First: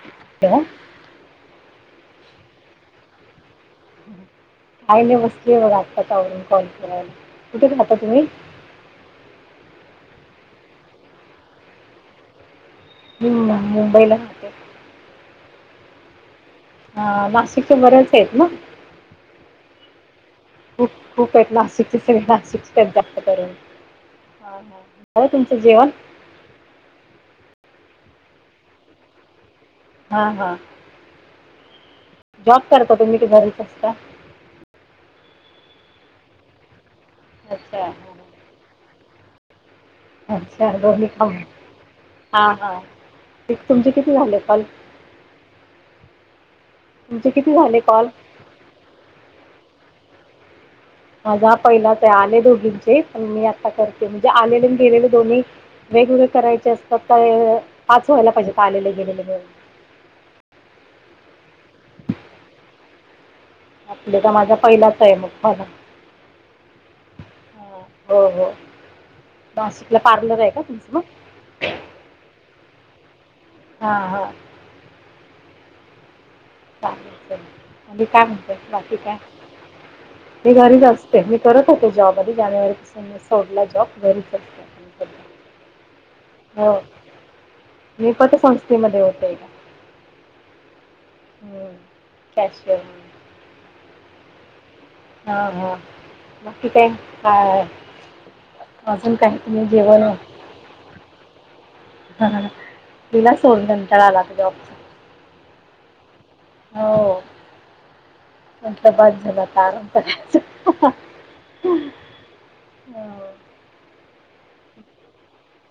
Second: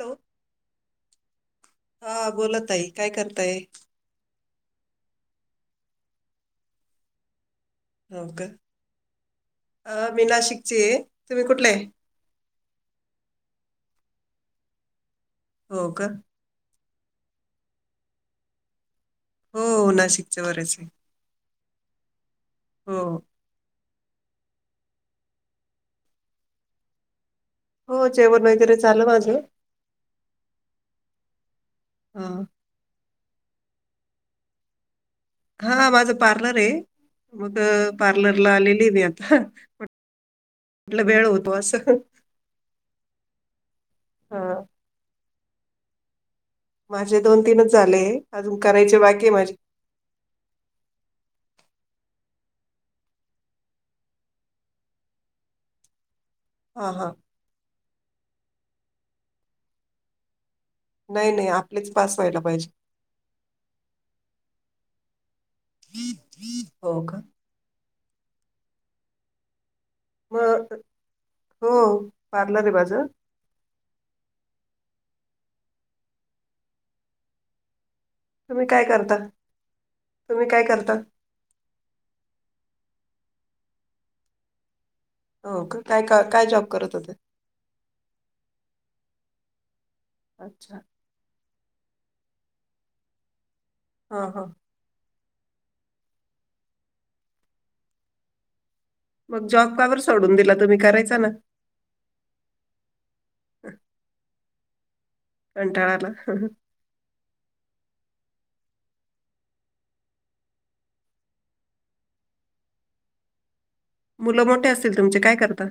Hello hello हा बोला ताई काय करताय काही नाही हो बसली व आताच आवरून कॉल करायला कुठे [unintelligible] हो का मी नाशिकची आहे तुम्ही कुठल्या आहे हुं मुंबईला राहते हो का ह नाशिक बरेच आहेत ना हो नाशिक खूप खूप आहेत. नाशिकचे सगळे नाशिक आहेत हो जास्त करून हा हा झालं तुमचं जेवण. हो जेवण वगैरे झालं माझं. हा हा हा वाक करता तुम्ही काय घरीच असता हा माझं पार्लर आहे मग अच्छा हां पार्लरला आलेली आहे मी आता अच्छा हो वेळ का होतो असं हा हा तुमचे किती झाले हा कॉल. माझे तुमचे दोन किती तीनच झाले कॉल अजून करायचे बाकी आहे माझे माझाा पहिलाच आहे आले दोघींचे पण मी आता करते म्हणजे आलेले गेलेले दोन्ही. वेगवेगळे करायचे हा असतात हा तर पाच व्हायला पाहिजे आलेले गेलेलेे. नाही नाही आपलेच पाच व्हायला पाहिजे आपलं तर माझा पहिलाच आहे मग मला हो का हो हो नाशिकला पार्लर आहे का मग तुमचं मग हो पार्लर आहे माझं हा हा चालेल आणि काय म्हणतय तुम्ही बाकी, करता काय तुम्ही मी काय घरीच करता असते, म करत होते जॉबमध्येध जानेवारीपासून सोडला जॉब घ रीच असते. आता मी सध्या हो का काय का काय जॉब हो करत होते. मी पतसस्थेमध्ये होतय का अच्छा हम्म केशर म्हणून. हा हा. हा हा बाकी का हा. अजून काही मग तु जॉब का बरं जेवण. सोडून दिला तुम्ही करायचा ना ह तिला सोन घंटर आला तुझ्या ऑपस. कंटाळ आला. हो पता बाद झाला आता आराम करायच. हो मुलं मोठे असतील तुमचे काय करतात.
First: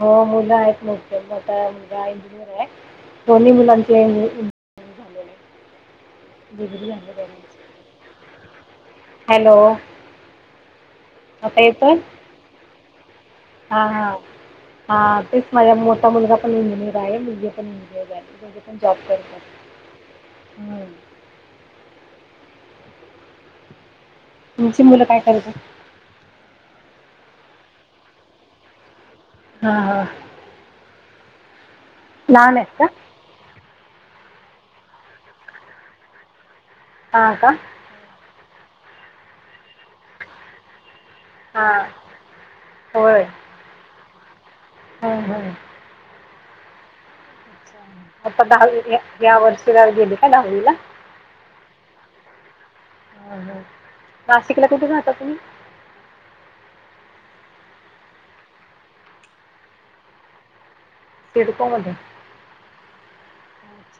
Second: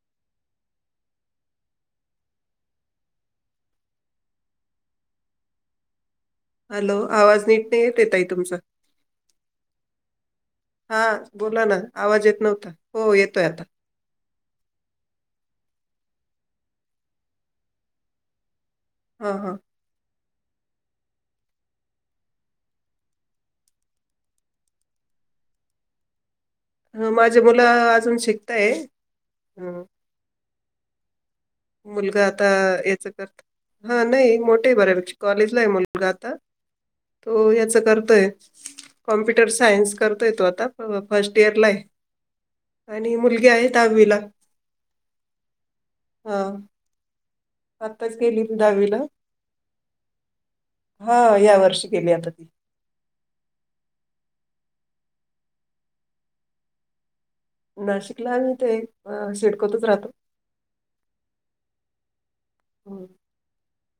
हो मुलं आहेत मोठी आता मुल गा इंजिनियर आहे. दोन्ही मुलाचे एन एम एम एस झालेला आहे डिग्री हॅलो झालेली आवाज नीट नाही आहे येत येतई तुमचं. हॅलो हा आता बोला ना आवाज येत नव्हता हो येतोय आता. हा हा हा तेच माझा मोठा मुलगा पण इंजिनियर आहे मुलगी पण इंजिनिय र आहे. जॉब हा करतात. हा तुमची मुलं काय करतात. माझ्या मुलं अजून शिकताय. हा हं हा मुलगा आता लहान आहेत का याच करत हा नाही मोठेही बर आहेक्ष कॉलेजला आहे मुलगा आता. हां तो का याच करतोय कॉम्प्युटर सायन्स करतोय तो आता. फर्स्ट इयर ला हां आहे आणि मुलगी आहे दहावीला. हा हा. हा. आत्ताच गेली आता ती दहावी दहावीला या्या वर्षी गेली का दहावीला. हा या वर्षी केली आता ती. ह नाशिकला कुठे रा हता तुम्ही. नाशिकला आही ते सिडकोतच राहतो. तिरपमत [unintelligible] होम् [unintelligible]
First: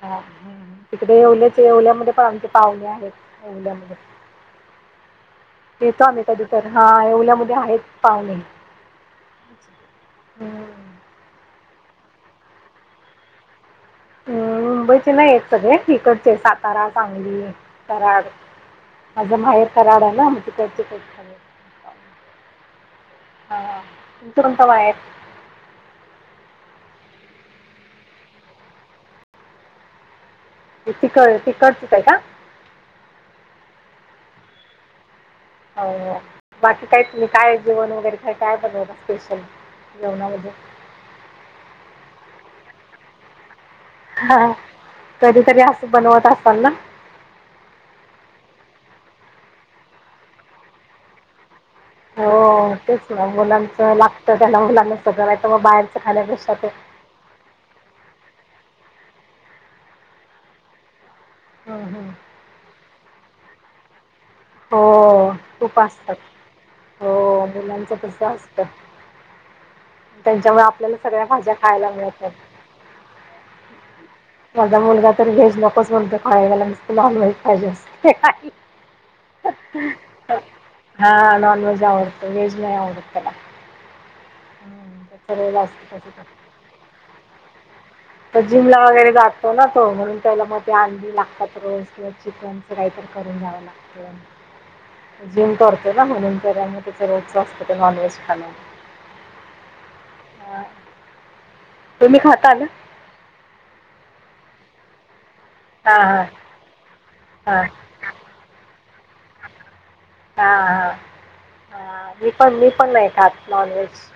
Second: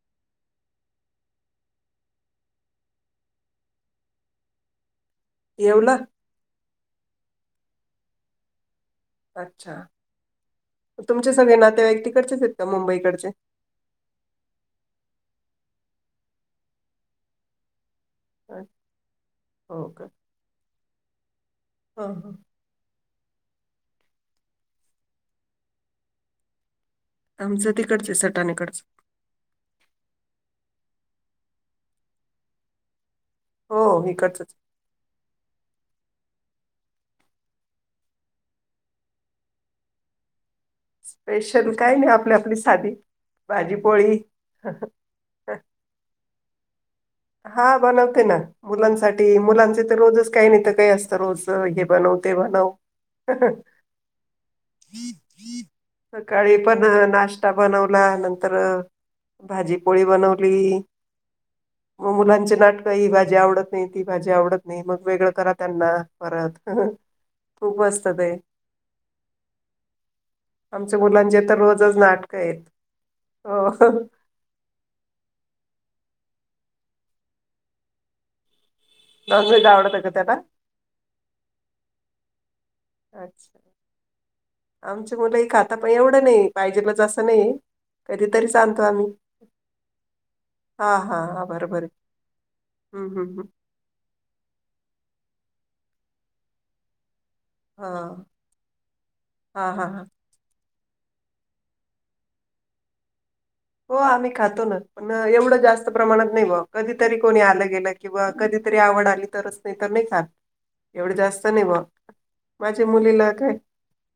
छ तिकडे येवल्याच येवल्यामध्ये पण आमचे पाहुणे आहेत येवल्यामध्ये. येवला देतो आम्ही कधी तर हा येवल्यामध्ये आहेत पाहुणे.. अच्छा हं. तुमचे सगळे नातेवाईकतीकडचेच आहेत का मुंबईकडचे. हम् मुंबईचे नाही आहेत सगळे तिकडचे सातारा सांगली कराड. माझा माहेर हो कराड का आला मग त त्या हा हा हा तुचरणता बाहे [unintelligible] आमचं तिकडच सटानेकडचं. तिकड तिकटड चक आहे का. हो हिकडंचच हो बाकी काय तुम्ही काय जेवण वगैरे काय काय बघवता स्पेशल जेवणामध्ये. स्पेशल काय नाही आपली आपली साधी भाजीपोळी.. हां. कधीतरी अस बनवत असाल ना हा बनवते ना मुलांसाठी मुलांचे तर रोजच काही नाही तर काही असतं रोज हे. बनव ते बनव हो तेच ना मुलांचं लागतं त्याना मुलांना सग बाहेर. सकाळी पण नाश्ता बनवला नंतर भाजीपोळी बनवली. हं हं. मग मुलांचे नाटकं ही भाजी आवत नाही ती भाजी आवडत. मग वेगळं हो करा खूप त्यांना असतात परत हो खूप मुलांचं मजत तसं ते. असतं त्यांच्यामुळे आपल्याला आमच्या सगळ्या मुलांचे भाज्या तर खायला रोजच मिळतात नाटक आहेत अ. माझा मुलगा तर व्हेज नकोच म्हणतो काळ वला नत नॉन व्हेज पाहिजे असते. न आवडत का त्याला. हा नॉन व्हेज आवडतो व्हेज नाही आवडत. त्याला अच्छा आमचे मुलं ठरलेलं खातात असतं पण त्याचं एवढं नाही पाहिजेलच असं नाही. तर कधीतरीच जिम ला आणतो आम्ही वगैरे जातो ना तो म्हणून त्याला म हा अंडी हा हा लागतात बरोबर आहे रोज चिकन. काही तर हम्म करून हम्म हम्म. घ्यावं लागतं. जिम करते ना म्हणून त्यामुळे तच रोजच असत ते नॉन व्हेज खाणं. हा हा हा. ह तुम्ही खाता? हो आम्ही खातो ना पण एवढं. जास्त हां हां प्रमाणात नाही कधीतरी कोणी हां आलं गेलं किंवा कधीतरी आवड आली तरच नाही तर नाही ल. हा हा एवढं जास्त नाही बघ. मी पण मी पण खातात नॉनव्हेज.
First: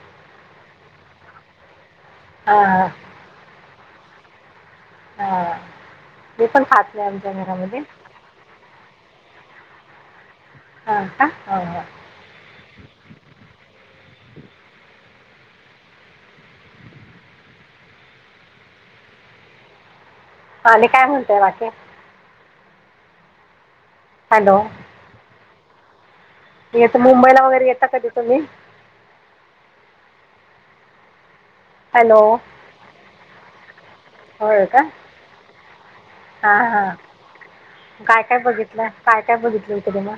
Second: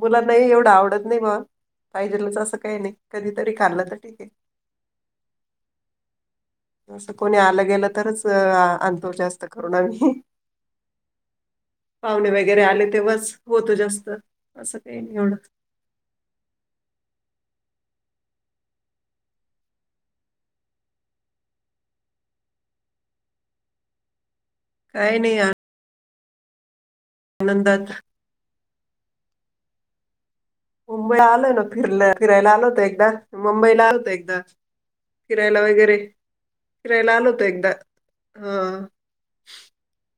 मुला नाही एवढं आवडत नाही बाबा पाहिजेच असं हां काही हां नाही कधीतरी खाल्लं तर ठीके. हां मी पण खात नाही असं आमच्या कोणी आलं घरामध्ये गेलं तरच आणंतो जास्त करून आम्ही हा हा हो. पाहुणे वगैरे आले तेव्हाच होतो जास्त असं काही नाही एवढं आले काय म्हणतय बाकीे हॅलो. काही नाही आ. येतं मुंबईला वगैरे येता आनंदात कधी तुम्ही? मुंबईला आलय ना फिर हॅलो फिरायला आलो होत एकदा मुंबईला आल होत एकदा. फिरायला वगैरे हा हा फिरायला आलो होतो एकदा काय काय हा बघितलं काय काय बघितलं होतं ते म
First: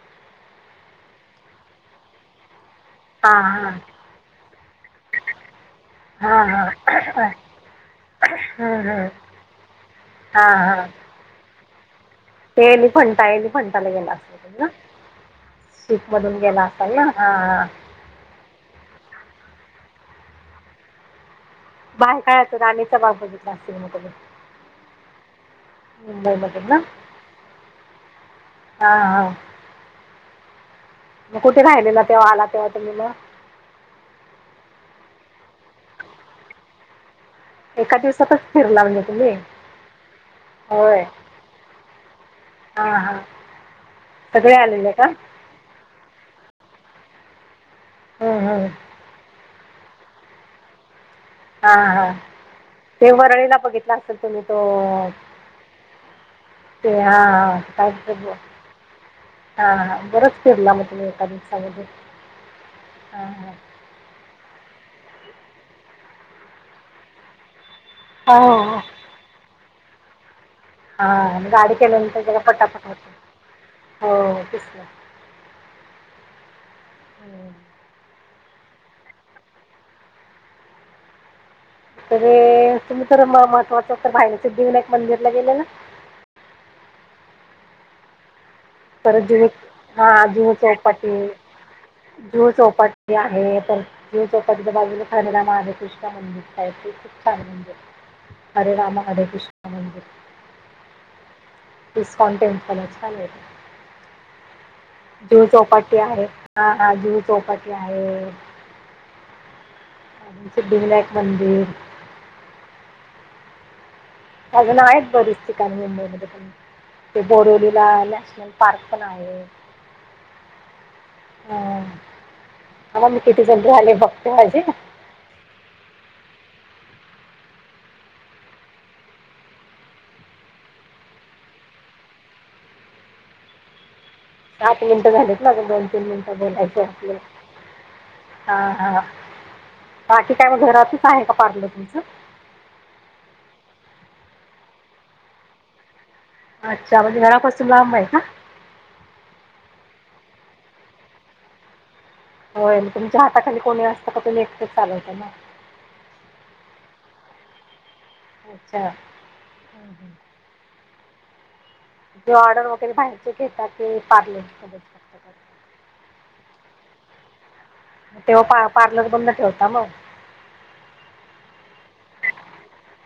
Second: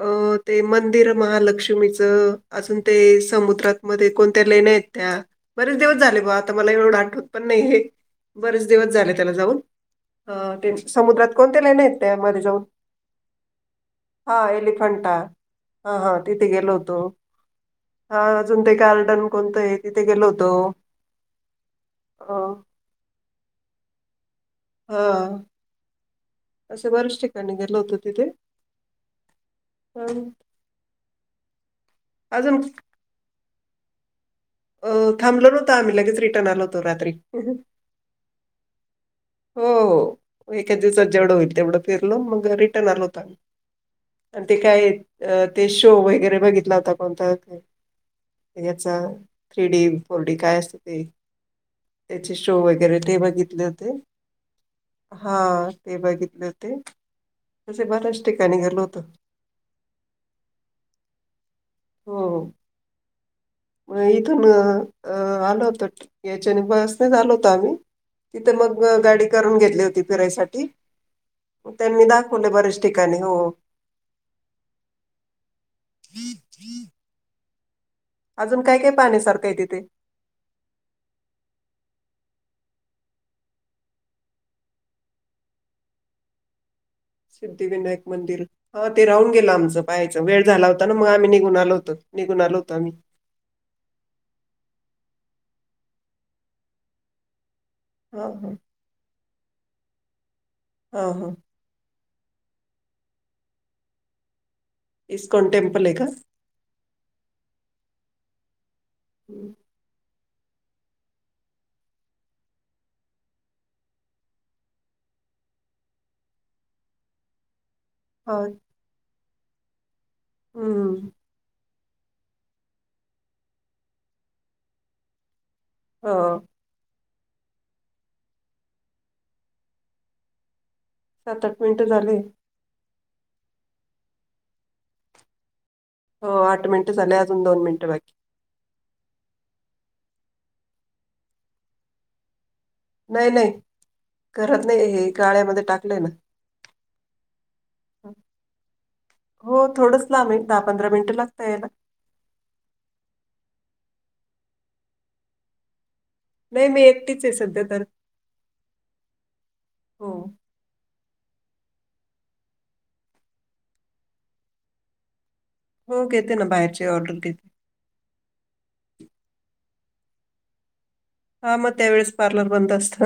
अ ते मंदिर महालक्ष्मीचं अजून ते हां हां समुद्रातमध्ये कोणत्या लेण्या आहेत त्या बरेच दिवस झाले बा हां आता मला येळून हां आठवत पण नाही हे बरेच हां दिवस हां झाले त्याला जाऊन. अ हां हां समुद्रात कोणते लेण आहेत त्या मध्ये जाऊन ते येली फंटा येली फंटाला गेला. हा एलिफंटा हा शीप मधून गेला असाल ना? हा. ह अजून ते गार्डन कोणतं आहे तिथे गेलो होतो. बाहेय अ काय आत राणीचा भाग बघितला सिनेमा क हा. ह् बर बर असं बर्याच ठिकाणी गेलं होतं तिथे हा हा मग कुठे राहिली ना तेव्हा आला अजून तेव्हा तुम्ही ना? अ थांबल नव्हता आम्ही लगेच रिटर्न आलो होतो रात्री. एका दिवसातच फिरला म्हणजे तुम्ही? हो एका होय दिवसात जेवढं होईल तेवढं फिरलो मग रिटर्न हां आलो हां होतो आम्ही. आणि सगळे ते काय आलेले का अ ते शो वगैरे बघितला होता कोणता हं, हं. याचा थ्री डी फोर डी काय असते ते हा हा त्याचे शो वगैरे ते वरळीला बघितले बघितला होते. असेल तुम्ही तो हा ते बघितले होते ते हां तसे बऱ्याच ठिकाणी घेलो होत. हा हा बरंच फिरला मग तुम्ही एका दिवसामध्ये हा ह म इथून आलो होत याच्याने बसनेच आलो होत आम्ही हो तिथं मग हो गाडी करून घेतली होती फिरायसाठी हा गाडी मग त्यांनी केल्यानंतर त्याला दाखवले बऱ्याच पटापट होत ठिकाणी हो हो दिसलं. [unintelligible] हम् अजून काय काय पाण्यासारखं आहे तिथे. तर तुम्ही तर महत्वाचं बाहिले सिद्धिविनायक मंदिरला गेले ना? सिद्धिविनायक मंदिर हा ते परत राहून जुहू गेल आमचं पाहायचं हां वेळ जुहू झाला होता ना मग चौपाटी आम्ही निघून आलो होतो निघून जुहू आल होतो आम्ही चौपाटी आहे पण जीव चौपटीच्या बाजूला खालेला माहाध कृष्ण मंदिर ते खूप छान म्हणजे हा हा हरराम अध कृष् मजर हा हा डस्काॉउटेंटसलच जुू इस्कॉन टेम्पल चौपट्टी का? आहे हा हा जुह चौपाटी आहे हम्म सिधी विलायक मंदिर अजून आहेत बरीच ठिकाण मुंबई म पण ते बोडोलीला आ हा नॅशनल पार्क बनाय हम हा ह मी किती जण राहिले बघते माजी ह सात आठ मिनटं झाली सात मिनटं झालीत नाझ दोन तीन हो मिनटं आठ बोलायचे मिनिटं आपलं झाले अजून दोन मिनिटं बाकी हा हा बाकी काय मग घरातच आहे का पार्लर तुमचं नाही नाही करत नाही हे गळ्यामध्ये टाकले ना अच्छा म्हणजे घरापासून लांब आहे का हो थोडंच लांब दहा पंधरा मिनिटं लागता याला होय मग तुमच्या हाताखाली कोणी असतं का तुम् एकटच चालवता ना नाही मी एकटीच आहे सध्या तर अच्छा हम् ह् हो तेे ऑर्डर वगैरेय घेताात ते पारले हो घेते ना बाहेरची ऑर्डर घेते मग तेव्हा पार्लर बंद ठेवता मग हा मग त्या वेळेस पार्लर बंद असत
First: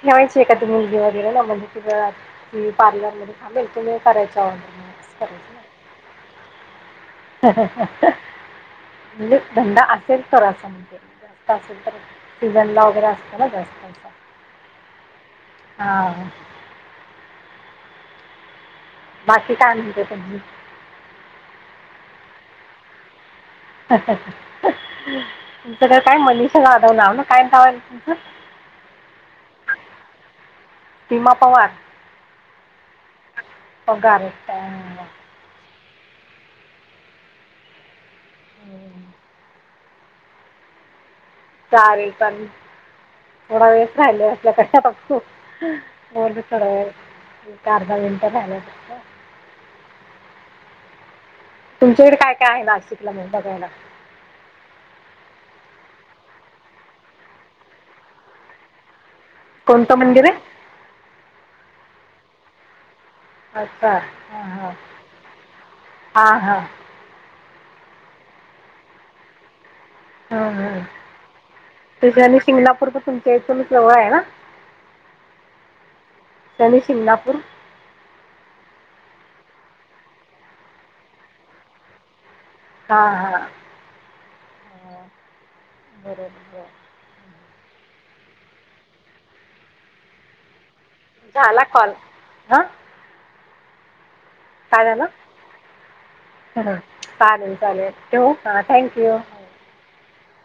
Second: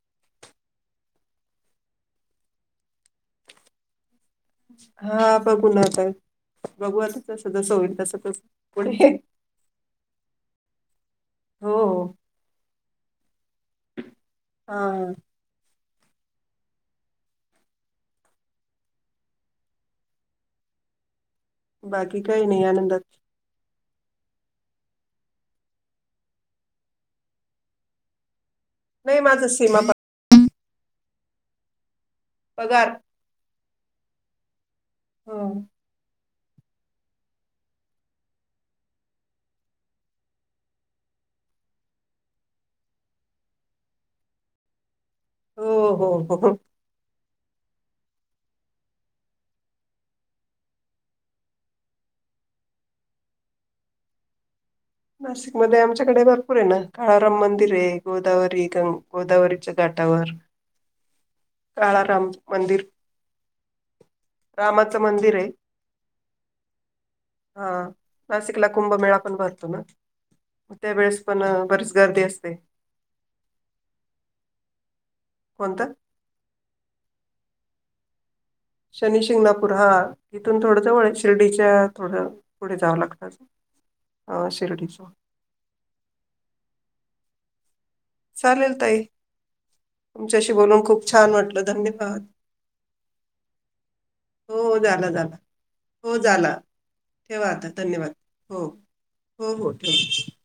ठेवायची एखादी मुलगी वगैरे ना म्हणजे तिथं क पार्लर मध्ये हा बिलकुल मी करायचंवच करायच गणाता बघवान तस जसं होईल तस तस म्हणजे धंदा असेल तथो अस म्हणजे जास्त हो असेल तर हो सीझनला वगैरे असताना जास्त असं हा हा बाकी कायते तमही बाकी काही नाही आनंदात ह ह ह तुमच तर काय मनष जाधवणार ना कायं नाही माझेशी म सीमा पवार पगार होगारत हम हम् चालेल पण थोडा वेळस राहिल असल्या कशा बघतू हो थोडा चारध मिनट तुमच्याकडे काय काय आहे नाशिकला म्हणून बघायला नाशिकमध्येध्ये आमच्याकडे भरपूर आहे ना काळाराम मंदिर आहे गोदावरी गंग गोदावरी कोणतं मंदिर घाटावर, आहे काळाराम मंदिर. अच्छा, हा हा रामाचं मंदिर आहे हा हा. हा नाशिकला कुंभमेळा पण भरतो ना. ह ह त्यावेेळेस पण अं, बरीच ते गर्दी असते शनीशिंगणापूर पसुन, तुमच्या इथ जवळे ना. कोणतं. शनी शिंगणापूर. शनी शिंगणापूर, हा इथून थोडस जवळे, शिर्डीच्या थोडं पुढे जावं हां लागत, हां अजून अ शिर्डीच्या. बरोंबर. चालेल ताई, तुमच्याशी बोलून खूप छान झाला वाटलं, कॉल धन्यवाद. हां हो काय झालं झाला झाला, हो झाला, हं, ठेवा चालेल आता, चालेल धन्यवाद ठेवू हां हो. थँक्यू हो हो ठेवते.